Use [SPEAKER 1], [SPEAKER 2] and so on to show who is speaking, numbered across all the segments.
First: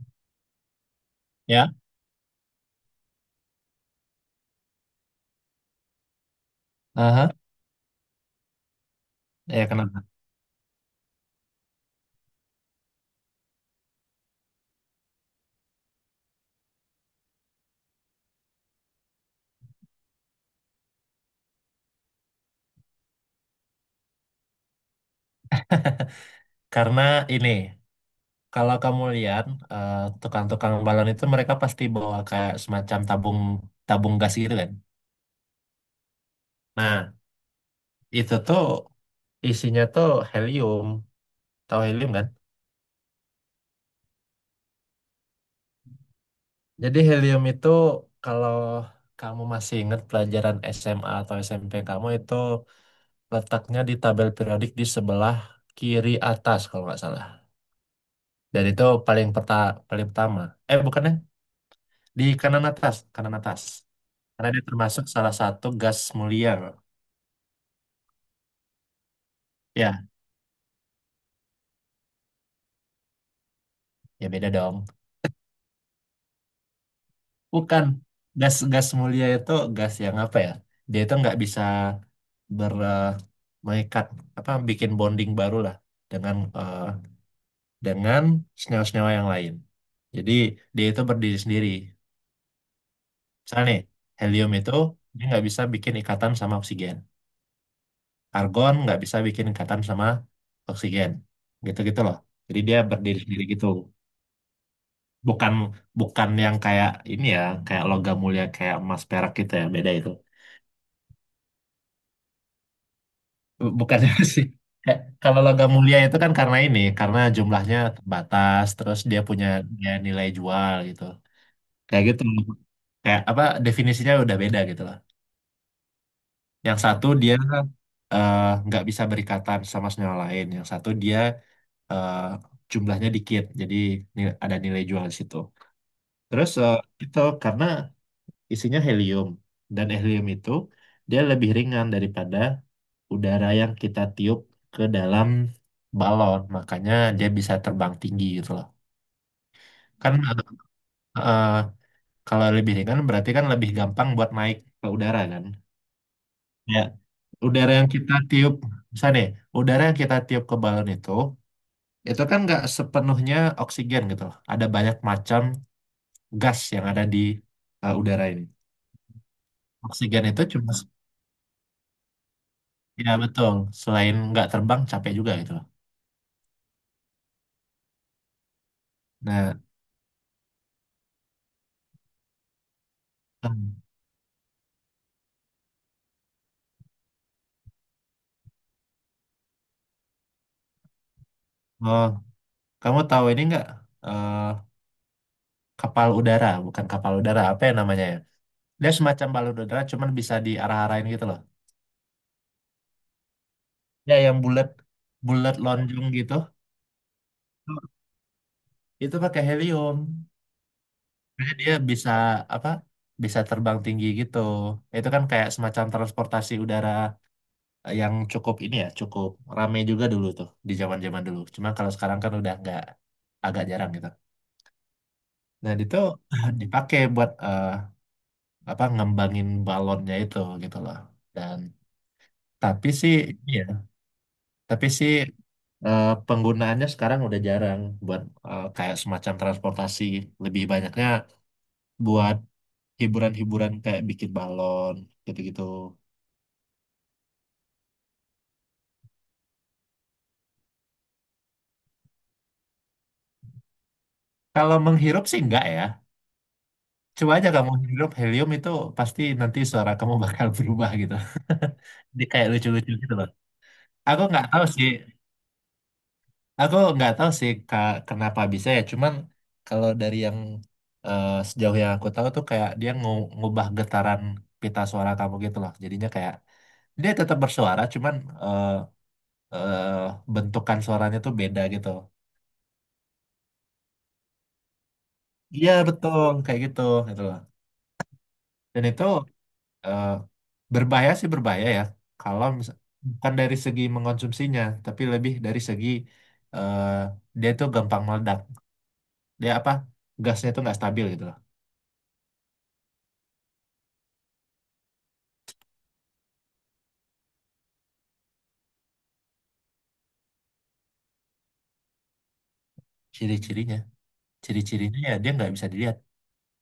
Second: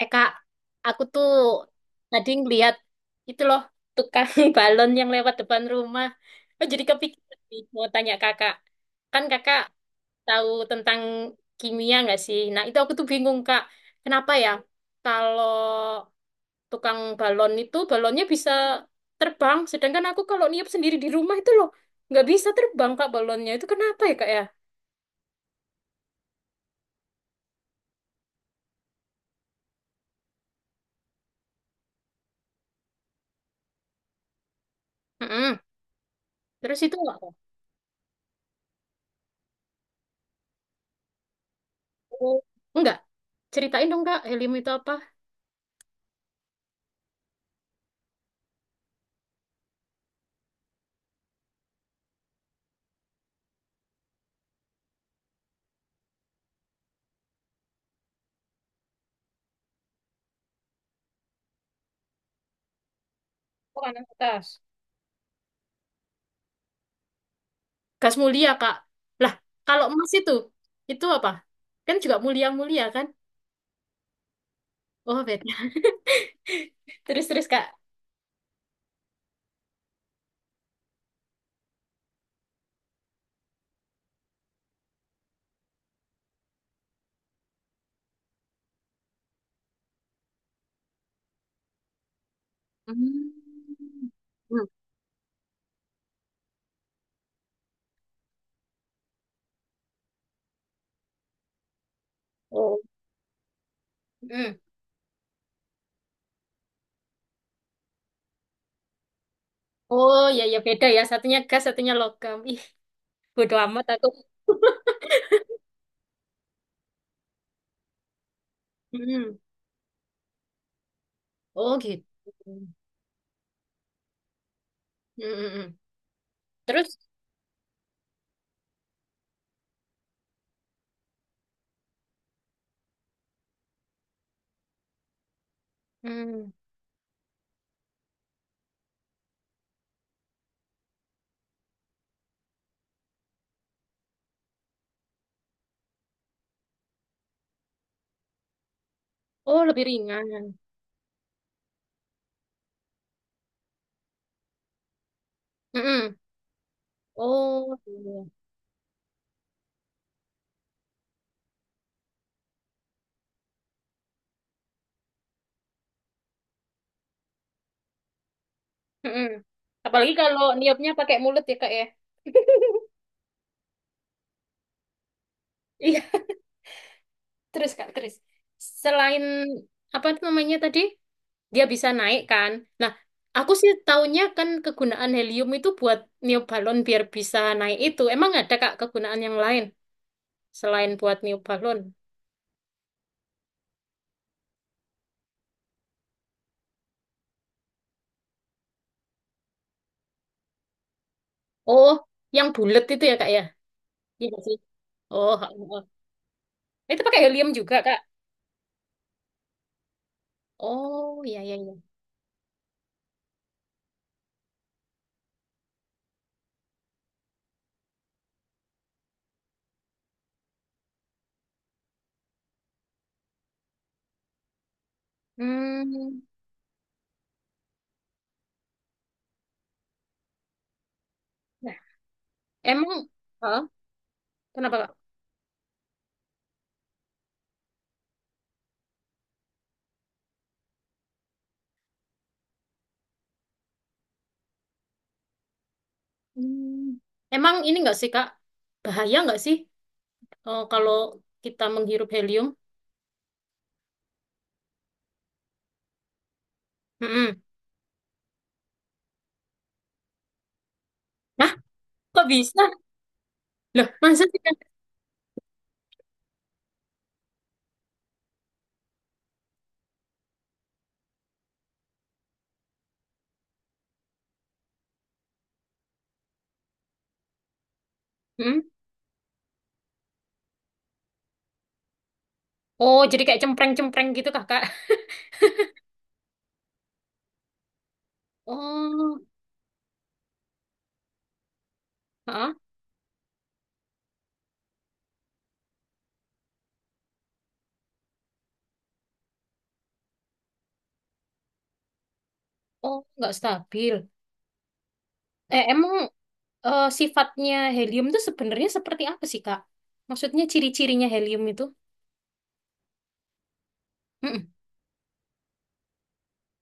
[SPEAKER 1] Eh kak, aku tuh
[SPEAKER 2] Ya.
[SPEAKER 1] tadi ngeliat itu loh tukang balon yang lewat depan rumah. Oh, jadi
[SPEAKER 2] Aha,
[SPEAKER 1] kepikiran nih, mau tanya kakak. Kan kakak
[SPEAKER 2] ya kenapa?
[SPEAKER 1] tahu tentang kimia nggak sih? Nah itu aku tuh bingung kak, kenapa ya kalau tukang balon itu balonnya bisa terbang, sedangkan aku kalau niup sendiri di rumah itu loh nggak bisa terbang kak balonnya. Itu kenapa ya kak ya?
[SPEAKER 2] Karena ini kalau kamu lihat eh, tukang-tukang balon itu mereka pasti bawa kayak semacam tabung tabung gas gitu kan.
[SPEAKER 1] Mm-mm. Terus itu
[SPEAKER 2] Nah,
[SPEAKER 1] nggak? Kak?
[SPEAKER 2] itu tuh isinya tuh helium. Tahu helium kan?
[SPEAKER 1] Oh, enggak. Ceritain dong kak, helium itu apa?
[SPEAKER 2] Jadi helium itu kalau kamu masih ingat pelajaran SMA atau SMP kamu, itu letaknya di tabel periodik di sebelah kiri atas kalau nggak salah. Dan itu paling paling pertama. Eh, bukannya di kanan atas, kanan atas.
[SPEAKER 1] Bukan
[SPEAKER 2] Karena
[SPEAKER 1] atas.
[SPEAKER 2] dia termasuk salah satu gas mulia. Bro.
[SPEAKER 1] Gas mulia, Kak. Lah, kalau
[SPEAKER 2] Ya,
[SPEAKER 1] emas itu apa? Kan juga mulia-mulia, kan?
[SPEAKER 2] ya beda dong.
[SPEAKER 1] Oh, beda. Terus-terus, Kak.
[SPEAKER 2] Bukan. Gas gas mulia itu gas yang apa ya? Dia itu nggak bisa ber eh, mengikat, apa bikin bonding baru lah dengan eh, dengan senyawa-senyawa yang lain. Jadi dia itu berdiri sendiri.
[SPEAKER 1] Hmm.
[SPEAKER 2] Misalnya nih, helium
[SPEAKER 1] Hmm.
[SPEAKER 2] itu dia nggak bisa bikin ikatan sama oksigen. Argon nggak bisa bikin ikatan sama oksigen. Gitu-gitu loh. Jadi
[SPEAKER 1] Oh.
[SPEAKER 2] dia berdiri sendiri gitu.
[SPEAKER 1] Hmm.
[SPEAKER 2] Bukan bukan yang kayak ini ya, kayak logam mulia kayak emas perak gitu, ya beda itu.
[SPEAKER 1] Oh, ya, ya, beda ya. Satunya gas, satunya logam. Ih, bodo
[SPEAKER 2] Bu-
[SPEAKER 1] amat
[SPEAKER 2] bukan
[SPEAKER 1] aku.
[SPEAKER 2] sih. Kalau logam mulia itu kan karena ini karena jumlahnya terbatas, terus
[SPEAKER 1] Hmm.
[SPEAKER 2] dia nilai jual gitu,
[SPEAKER 1] Oh, gitu.
[SPEAKER 2] kayak gitu,
[SPEAKER 1] Hmm.
[SPEAKER 2] kayak apa definisinya udah beda gitu lah.
[SPEAKER 1] Hmm, hmm.
[SPEAKER 2] Yang
[SPEAKER 1] Terus?
[SPEAKER 2] satu dia eh, nggak bisa berikatan sama senyawa lain, yang satu dia eh, jumlahnya dikit jadi ada nilai jual di situ. Terus
[SPEAKER 1] Hmm.
[SPEAKER 2] itu karena isinya helium, dan helium itu dia lebih ringan daripada udara yang kita tiup ke dalam balon, makanya dia bisa terbang tinggi gitu loh.
[SPEAKER 1] Oh, lebih
[SPEAKER 2] Kan
[SPEAKER 1] ringan.
[SPEAKER 2] eh, kalau lebih ringan berarti kan lebih gampang buat naik ke udara kan.
[SPEAKER 1] Hmm, hmm.
[SPEAKER 2] Ya, udara
[SPEAKER 1] Oh,
[SPEAKER 2] yang kita
[SPEAKER 1] iya.
[SPEAKER 2] tiup, misalnya nih, udara yang kita tiup ke balon itu kan nggak sepenuhnya oksigen gitu loh. Ada banyak macam gas yang ada di udara ini.
[SPEAKER 1] Hmm, hmm. Apalagi
[SPEAKER 2] Oksigen
[SPEAKER 1] kalau
[SPEAKER 2] itu cuma.
[SPEAKER 1] niupnya pakai mulut ya, Kak, ya.
[SPEAKER 2] Ya betul, selain nggak terbang, capek juga gitu.
[SPEAKER 1] Iya, terus Kak, terus. Selain
[SPEAKER 2] Nah,
[SPEAKER 1] itu namanya tadi? Dia bisa naik kan. Nah, aku sih
[SPEAKER 2] em,
[SPEAKER 1] taunya kan kegunaan helium itu buat niup balon biar bisa naik itu. Emang ada Kak kegunaan yang lain selain buat niup balon?
[SPEAKER 2] oh, kamu tahu ini nggak, eh, kapal udara, bukan kapal udara, apa ya namanya ya? Dia semacam balon udara, cuman bisa diarah-arahin gitu loh.
[SPEAKER 1] Oh, yang bulat itu ya Kak ya?
[SPEAKER 2] Ya,
[SPEAKER 1] Iya
[SPEAKER 2] yang
[SPEAKER 1] nggak sih.
[SPEAKER 2] bulat,
[SPEAKER 1] Oh,
[SPEAKER 2] bulat
[SPEAKER 1] oh, oh.
[SPEAKER 2] lonjong gitu.
[SPEAKER 1] Itu pakai helium juga Kak.
[SPEAKER 2] Itu pakai helium.
[SPEAKER 1] Oh, iya
[SPEAKER 2] Jadi
[SPEAKER 1] iya
[SPEAKER 2] dia
[SPEAKER 1] iya.
[SPEAKER 2] bisa apa? Bisa terbang tinggi gitu. Itu kan kayak semacam transportasi udara yang cukup ini ya, cukup rame juga dulu tuh di zaman-zaman dulu. Cuma kalau sekarang kan udah nggak, agak jarang gitu. Nah, itu
[SPEAKER 1] Hmm.
[SPEAKER 2] dipakai buat apa, ngembangin balonnya itu gitu loh. Dan
[SPEAKER 1] Nah,
[SPEAKER 2] tapi
[SPEAKER 1] emang.
[SPEAKER 2] sih
[SPEAKER 1] Hah?
[SPEAKER 2] iya,
[SPEAKER 1] Kenapa
[SPEAKER 2] tapi
[SPEAKER 1] Kak?
[SPEAKER 2] sih penggunaannya sekarang udah jarang buat kayak semacam transportasi, lebih banyaknya buat hiburan-hiburan kayak bikin balon gitu-gitu.
[SPEAKER 1] Hmm. Emang ini nggak sih Kak? Bahaya nggak sih kalau kita menghirup helium?
[SPEAKER 2] Kalau menghirup sih enggak ya. Coba
[SPEAKER 1] Mm-mm.
[SPEAKER 2] aja kamu hirup helium itu, pasti nanti suara kamu bakal berubah gitu.
[SPEAKER 1] Hah?
[SPEAKER 2] Jadi
[SPEAKER 1] Kok
[SPEAKER 2] kayak
[SPEAKER 1] bisa?
[SPEAKER 2] lucu-lucu gitu loh.
[SPEAKER 1] Loh,
[SPEAKER 2] Aku
[SPEAKER 1] masa sih
[SPEAKER 2] nggak tahu
[SPEAKER 1] Kak?
[SPEAKER 2] sih Aku nggak tahu sih Kak, kenapa bisa ya. Cuman kalau dari yang sejauh yang aku tahu tuh, kayak dia ngubah getaran pita suara kamu gitu loh. Jadinya kayak dia tetap bersuara, cuman
[SPEAKER 1] Hmm?
[SPEAKER 2] eh, eh, bentukan suaranya tuh beda gitu.
[SPEAKER 1] Oh, jadi kayak cempreng-cempreng gitu kakak.
[SPEAKER 2] Iya betul kayak gitu, gitu loh. Dan itu
[SPEAKER 1] Oh,
[SPEAKER 2] eh, berbahaya sih berbahaya ya. Kalau
[SPEAKER 1] ah.
[SPEAKER 2] bukan dari segi mengkonsumsinya, tapi lebih dari segi eh, dia tuh gampang meledak. Dia apa, gasnya tuh nggak stabil gitu loh.
[SPEAKER 1] Oh, nggak stabil. Eh, emang sifatnya helium itu sebenarnya seperti apa sih kak? Maksudnya ciri-cirinya helium itu?
[SPEAKER 2] Ciri-cirinya.
[SPEAKER 1] Mm-mm.
[SPEAKER 2] Ciri-cirinya ya dia nggak bisa dilihat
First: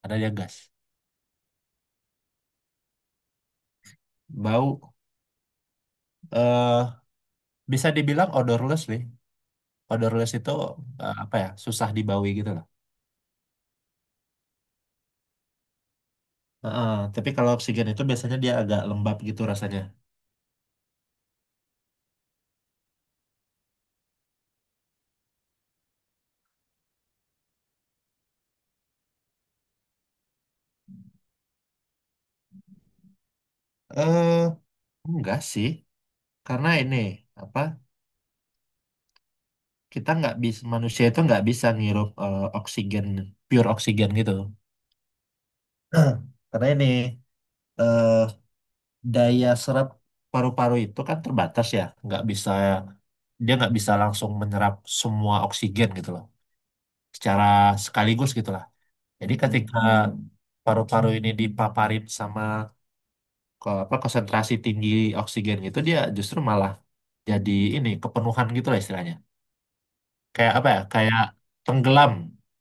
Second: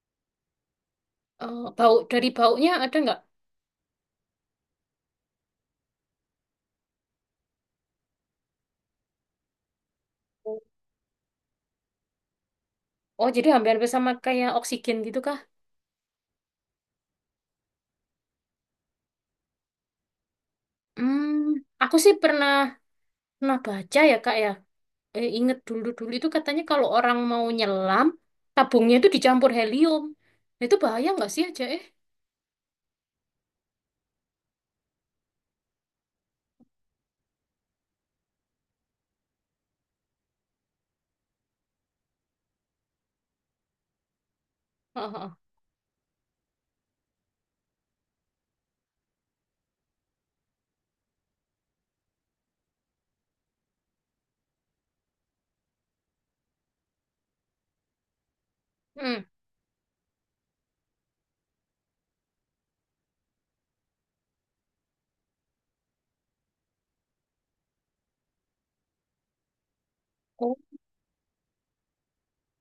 [SPEAKER 2] karena dia gas.
[SPEAKER 1] Eh, bau dari baunya ada nggak?
[SPEAKER 2] Bau eh bisa dibilang odorless nih. Odorless itu apa ya? Susah dibawi gitu loh.
[SPEAKER 1] Oh, jadi hampir-hampir sama kayak oksigen gitu kah?
[SPEAKER 2] Heeh, tapi kalau oksigen itu biasanya dia agak lembab gitu rasanya.
[SPEAKER 1] Hmm, aku sih pernah pernah baca ya kak ya. Eh, inget dulu-dulu itu katanya kalau orang mau nyelam, tabungnya itu dicampur helium. Nah, itu bahaya nggak sih aja eh?
[SPEAKER 2] Eh enggak sih, karena ini apa? Kita nggak bisa manusia itu nggak bisa ngirup oksigen, pure oksigen gitu.
[SPEAKER 1] Heeh.
[SPEAKER 2] Karena ini eh daya serap paru-paru itu kan terbatas ya, nggak bisa dia nggak bisa langsung menyerap semua oksigen gitu loh, secara sekaligus gitulah.
[SPEAKER 1] Hmm.
[SPEAKER 2] Jadi ketika paru-paru ini dipaparin sama apa konsentrasi tinggi oksigen gitu, dia justru malah jadi ini kepenuhan gitu lah istilahnya. Kayak
[SPEAKER 1] Oh.
[SPEAKER 2] apa ya? Kayak tenggelam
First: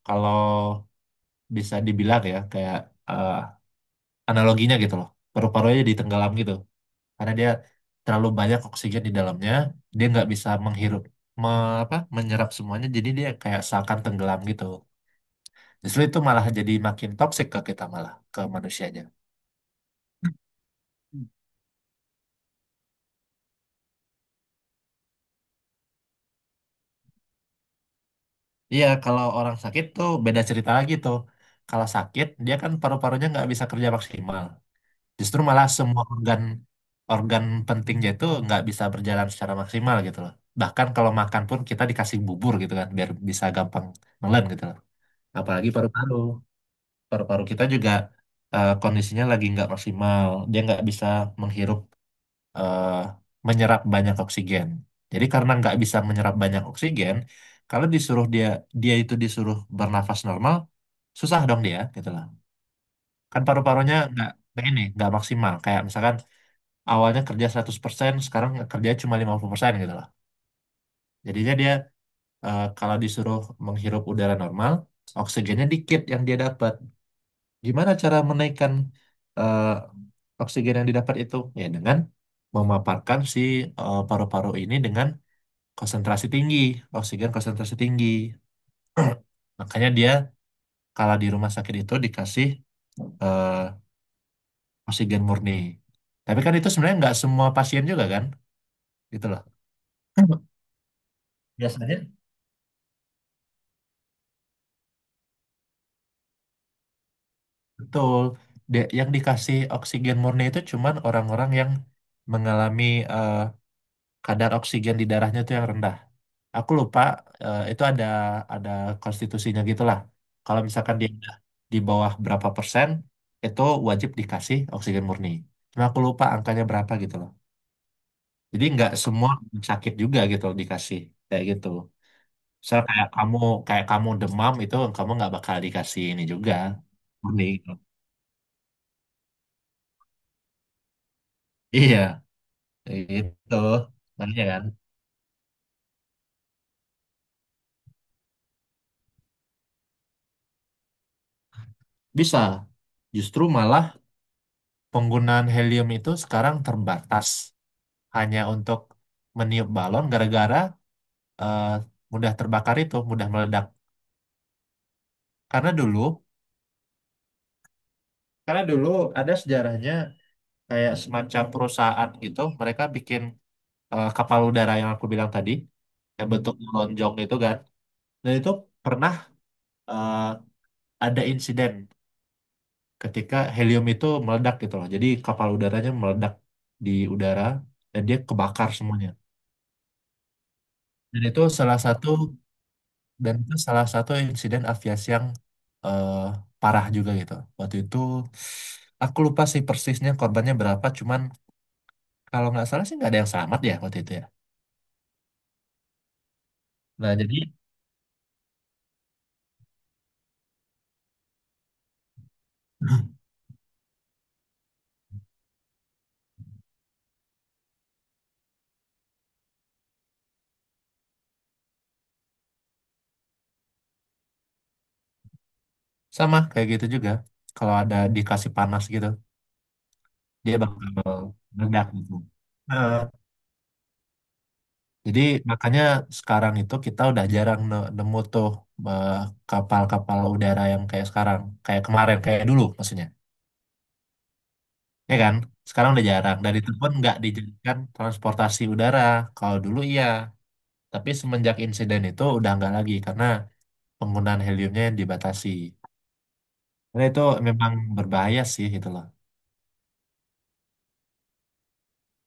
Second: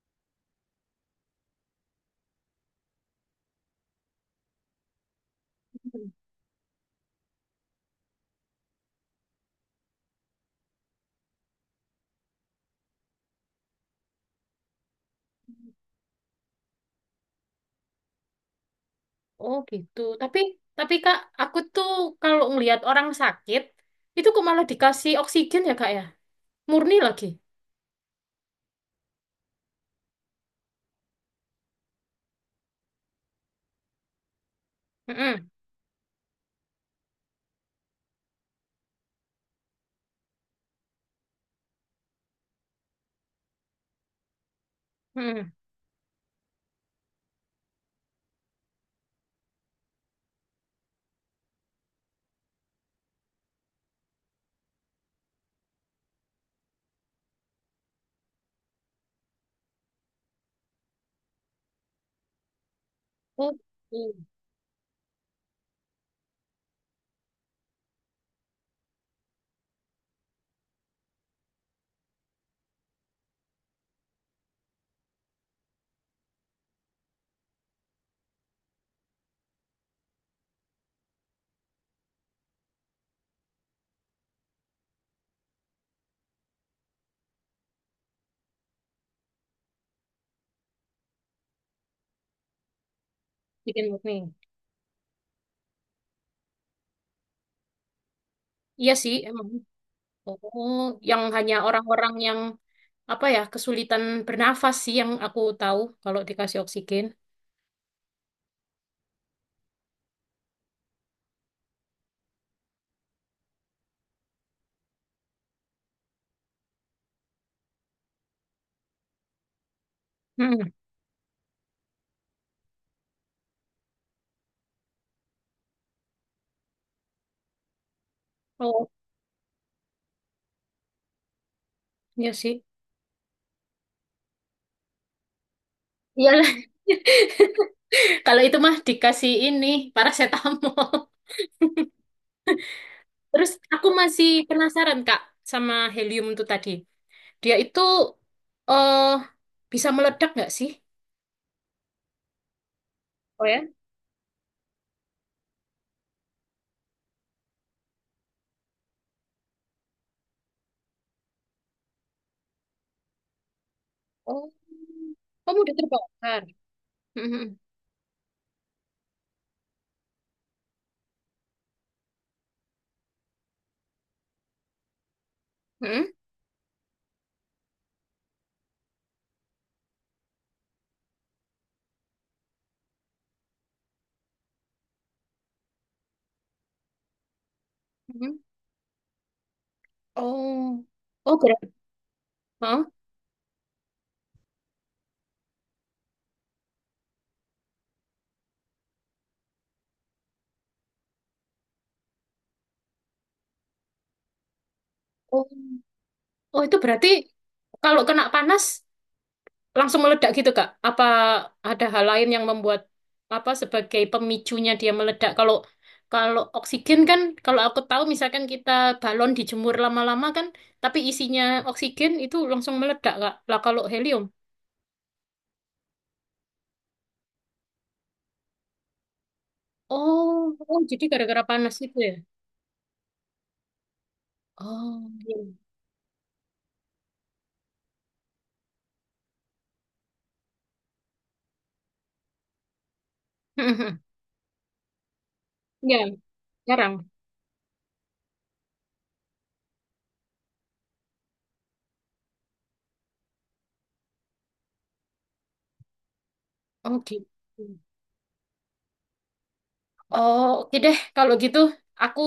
[SPEAKER 2] kalau bisa dibilang, ya kayak eh, analoginya gitu loh. Paru-parunya jadi tenggelam gitu karena dia terlalu banyak oksigen di dalamnya, dia nggak bisa menghirup, me- apa, menyerap semuanya, jadi dia kayak seakan tenggelam gitu. Justru itu malah jadi makin toksik ke kita malah, ke manusianya.
[SPEAKER 1] Oh gitu. Tapi Kak,
[SPEAKER 2] Hmm.
[SPEAKER 1] aku tuh kalau ngelihat orang sakit itu kok malah dikasih oksigen ya Kak ya? Murni lagi.
[SPEAKER 2] Iya, kalau orang sakit tuh beda cerita lagi tuh. Kalau sakit, dia kan paru-parunya nggak bisa kerja maksimal. Justru
[SPEAKER 1] Mm-mm.
[SPEAKER 2] malah semua organ organ pentingnya itu nggak bisa berjalan secara maksimal gitu loh. Bahkan kalau makan pun kita dikasih bubur gitu kan, biar bisa gampang nelen gitu loh.
[SPEAKER 1] Mm-mm.
[SPEAKER 2] Apalagi paru-paru. Paru-paru kita juga kondisinya lagi nggak maksimal. Dia nggak bisa menghirup, eh, menyerap banyak oksigen. Jadi karena nggak bisa menyerap banyak oksigen, kalau disuruh dia dia itu disuruh bernafas normal, susah dong dia gitu loh. Kan
[SPEAKER 1] Oh,
[SPEAKER 2] paru-parunya
[SPEAKER 1] mm.
[SPEAKER 2] nggak nggak maksimal. Kayak misalkan awalnya kerja 100%, sekarang kerja cuma 50% gitu loh. Jadinya dia kalau disuruh menghirup udara normal, oksigennya dikit yang dia dapat. Gimana cara menaikkan eh, oksigen yang didapat itu? Ya dengan memaparkan si paru-paru ini dengan konsentrasi tinggi, oksigen konsentrasi tinggi. Makanya dia kalau di rumah sakit itu dikasih eh,
[SPEAKER 1] Oksigen murni.
[SPEAKER 2] oksigen murni. Tapi kan itu sebenarnya nggak semua pasien juga kan,
[SPEAKER 1] Iya sih,
[SPEAKER 2] gitu loh.
[SPEAKER 1] emang. Oh, yang hanya
[SPEAKER 2] Biasanya
[SPEAKER 1] orang-orang yang apa ya kesulitan bernafas sih yang aku tahu kalau dikasih oksigen.
[SPEAKER 2] betul. Yang dikasih oksigen murni itu cuman orang-orang yang mengalami eh, kadar oksigen di darahnya itu yang rendah. Aku lupa itu ada konstitusinya gitulah. Kalau
[SPEAKER 1] Mm.
[SPEAKER 2] misalkan dia udah di bawah berapa persen, itu wajib dikasih oksigen murni. Cuma aku lupa angkanya berapa gitu loh. Jadi
[SPEAKER 1] Oh,
[SPEAKER 2] nggak semua orang sakit juga gitu loh dikasih kayak gitu.
[SPEAKER 1] iya sih.
[SPEAKER 2] Misal kayak kamu demam, itu kamu nggak bakal dikasih ini
[SPEAKER 1] Iyalah.
[SPEAKER 2] juga, murni gitu.
[SPEAKER 1] Kalau itu mah dikasih ini parasetamol.
[SPEAKER 2] Iya,
[SPEAKER 1] Terus
[SPEAKER 2] itu
[SPEAKER 1] aku masih
[SPEAKER 2] makanya kan
[SPEAKER 1] penasaran Kak sama helium itu tadi. Dia itu eh bisa meledak nggak sih?
[SPEAKER 2] bisa.
[SPEAKER 1] Oh
[SPEAKER 2] Justru
[SPEAKER 1] ya?
[SPEAKER 2] malah penggunaan helium itu sekarang terbatas hanya untuk meniup balon gara-gara eh, mudah terbakar itu, mudah meledak.
[SPEAKER 1] Oh, kamu
[SPEAKER 2] Karena
[SPEAKER 1] udah
[SPEAKER 2] dulu,
[SPEAKER 1] terbakar. Mhm.
[SPEAKER 2] karena dulu, ada sejarahnya, kayak semacam perusahaan gitu, mereka bikin kapal udara yang aku bilang tadi,
[SPEAKER 1] Mhm.
[SPEAKER 2] yang bentuk lonjong itu kan. Dan itu pernah eh, ada insiden ketika helium itu meledak gitu loh. Jadi kapal udaranya meledak di udara dan dia
[SPEAKER 1] Mhm.
[SPEAKER 2] kebakar semuanya.
[SPEAKER 1] Oh,
[SPEAKER 2] Dan
[SPEAKER 1] oh
[SPEAKER 2] itu
[SPEAKER 1] berarti.
[SPEAKER 2] salah satu
[SPEAKER 1] Hah?
[SPEAKER 2] Dan itu salah satu insiden aviasi yang eh, parah juga gitu. Waktu itu aku lupa sih persisnya korbannya berapa, cuman kalau nggak salah sih nggak ada yang selamat ya waktu itu ya.
[SPEAKER 1] Oh, oh itu berarti
[SPEAKER 2] Nah jadi
[SPEAKER 1] kalau kena panas langsung meledak gitu Kak? Apa ada hal lain yang membuat apa sebagai pemicunya dia meledak? Kalau kalau oksigen kan, kalau aku tahu misalkan kita balon dijemur lama-lama kan, tapi isinya oksigen itu langsung meledak Kak. Lah kalau helium?
[SPEAKER 2] sama kayak gitu juga. Kalau ada dikasih panas gitu,
[SPEAKER 1] Oh,
[SPEAKER 2] dia
[SPEAKER 1] oh jadi
[SPEAKER 2] bakal
[SPEAKER 1] gara-gara panas
[SPEAKER 2] meledak
[SPEAKER 1] itu ya?
[SPEAKER 2] gitu. Nah,
[SPEAKER 1] Oh,
[SPEAKER 2] jadi
[SPEAKER 1] iya.
[SPEAKER 2] makanya sekarang itu kita udah jarang nemu tuh eh, kapal-kapal udara yang kayak sekarang, kayak kemarin, kayak dulu maksudnya. Ya kan? Sekarang
[SPEAKER 1] Ya,
[SPEAKER 2] udah jarang. Dan itu pun
[SPEAKER 1] jarang.
[SPEAKER 2] nggak dijadikan transportasi udara. Kalau dulu iya, tapi semenjak insiden itu udah nggak lagi karena penggunaan heliumnya dibatasi.
[SPEAKER 1] Oh,
[SPEAKER 2] Karena itu
[SPEAKER 1] gitu.
[SPEAKER 2] memang berbahaya sih gitu loh.
[SPEAKER 1] Oh, oke deh. Kalau gitu, aku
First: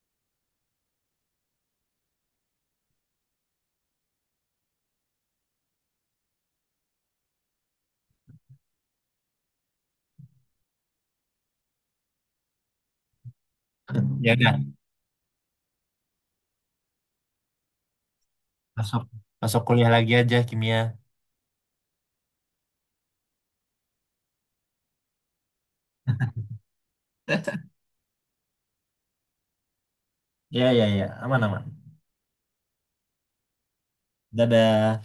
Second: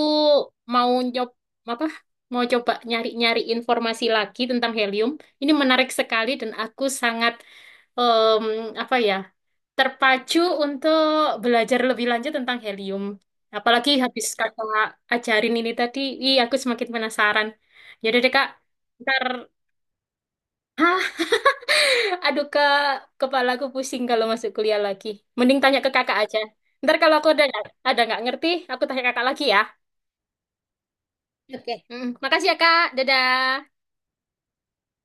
[SPEAKER 1] mau nyob apa? Mau coba nyari-nyari informasi lagi tentang helium. Ini menarik sekali dan aku sangat em, apa ya? Terpacu untuk belajar lebih lanjut tentang helium. Apalagi habis
[SPEAKER 2] Ya udah,
[SPEAKER 1] kakak ajarin ini tadi, ih aku semakin penasaran. Yaudah deh kak,
[SPEAKER 2] masuk
[SPEAKER 1] ntar.
[SPEAKER 2] masuk kuliah lagi aja kimia.
[SPEAKER 1] Aduh kak, kepala aku pusing kalau masuk kuliah lagi. Mending tanya ke kakak aja. Ntar kalau aku ada nggak ngerti, aku tanya kakak lagi ya.
[SPEAKER 2] Ya, ya, ya. Aman,
[SPEAKER 1] Oke.
[SPEAKER 2] aman.
[SPEAKER 1] Mm, makasih ya kak, dadah.
[SPEAKER 2] Dadah.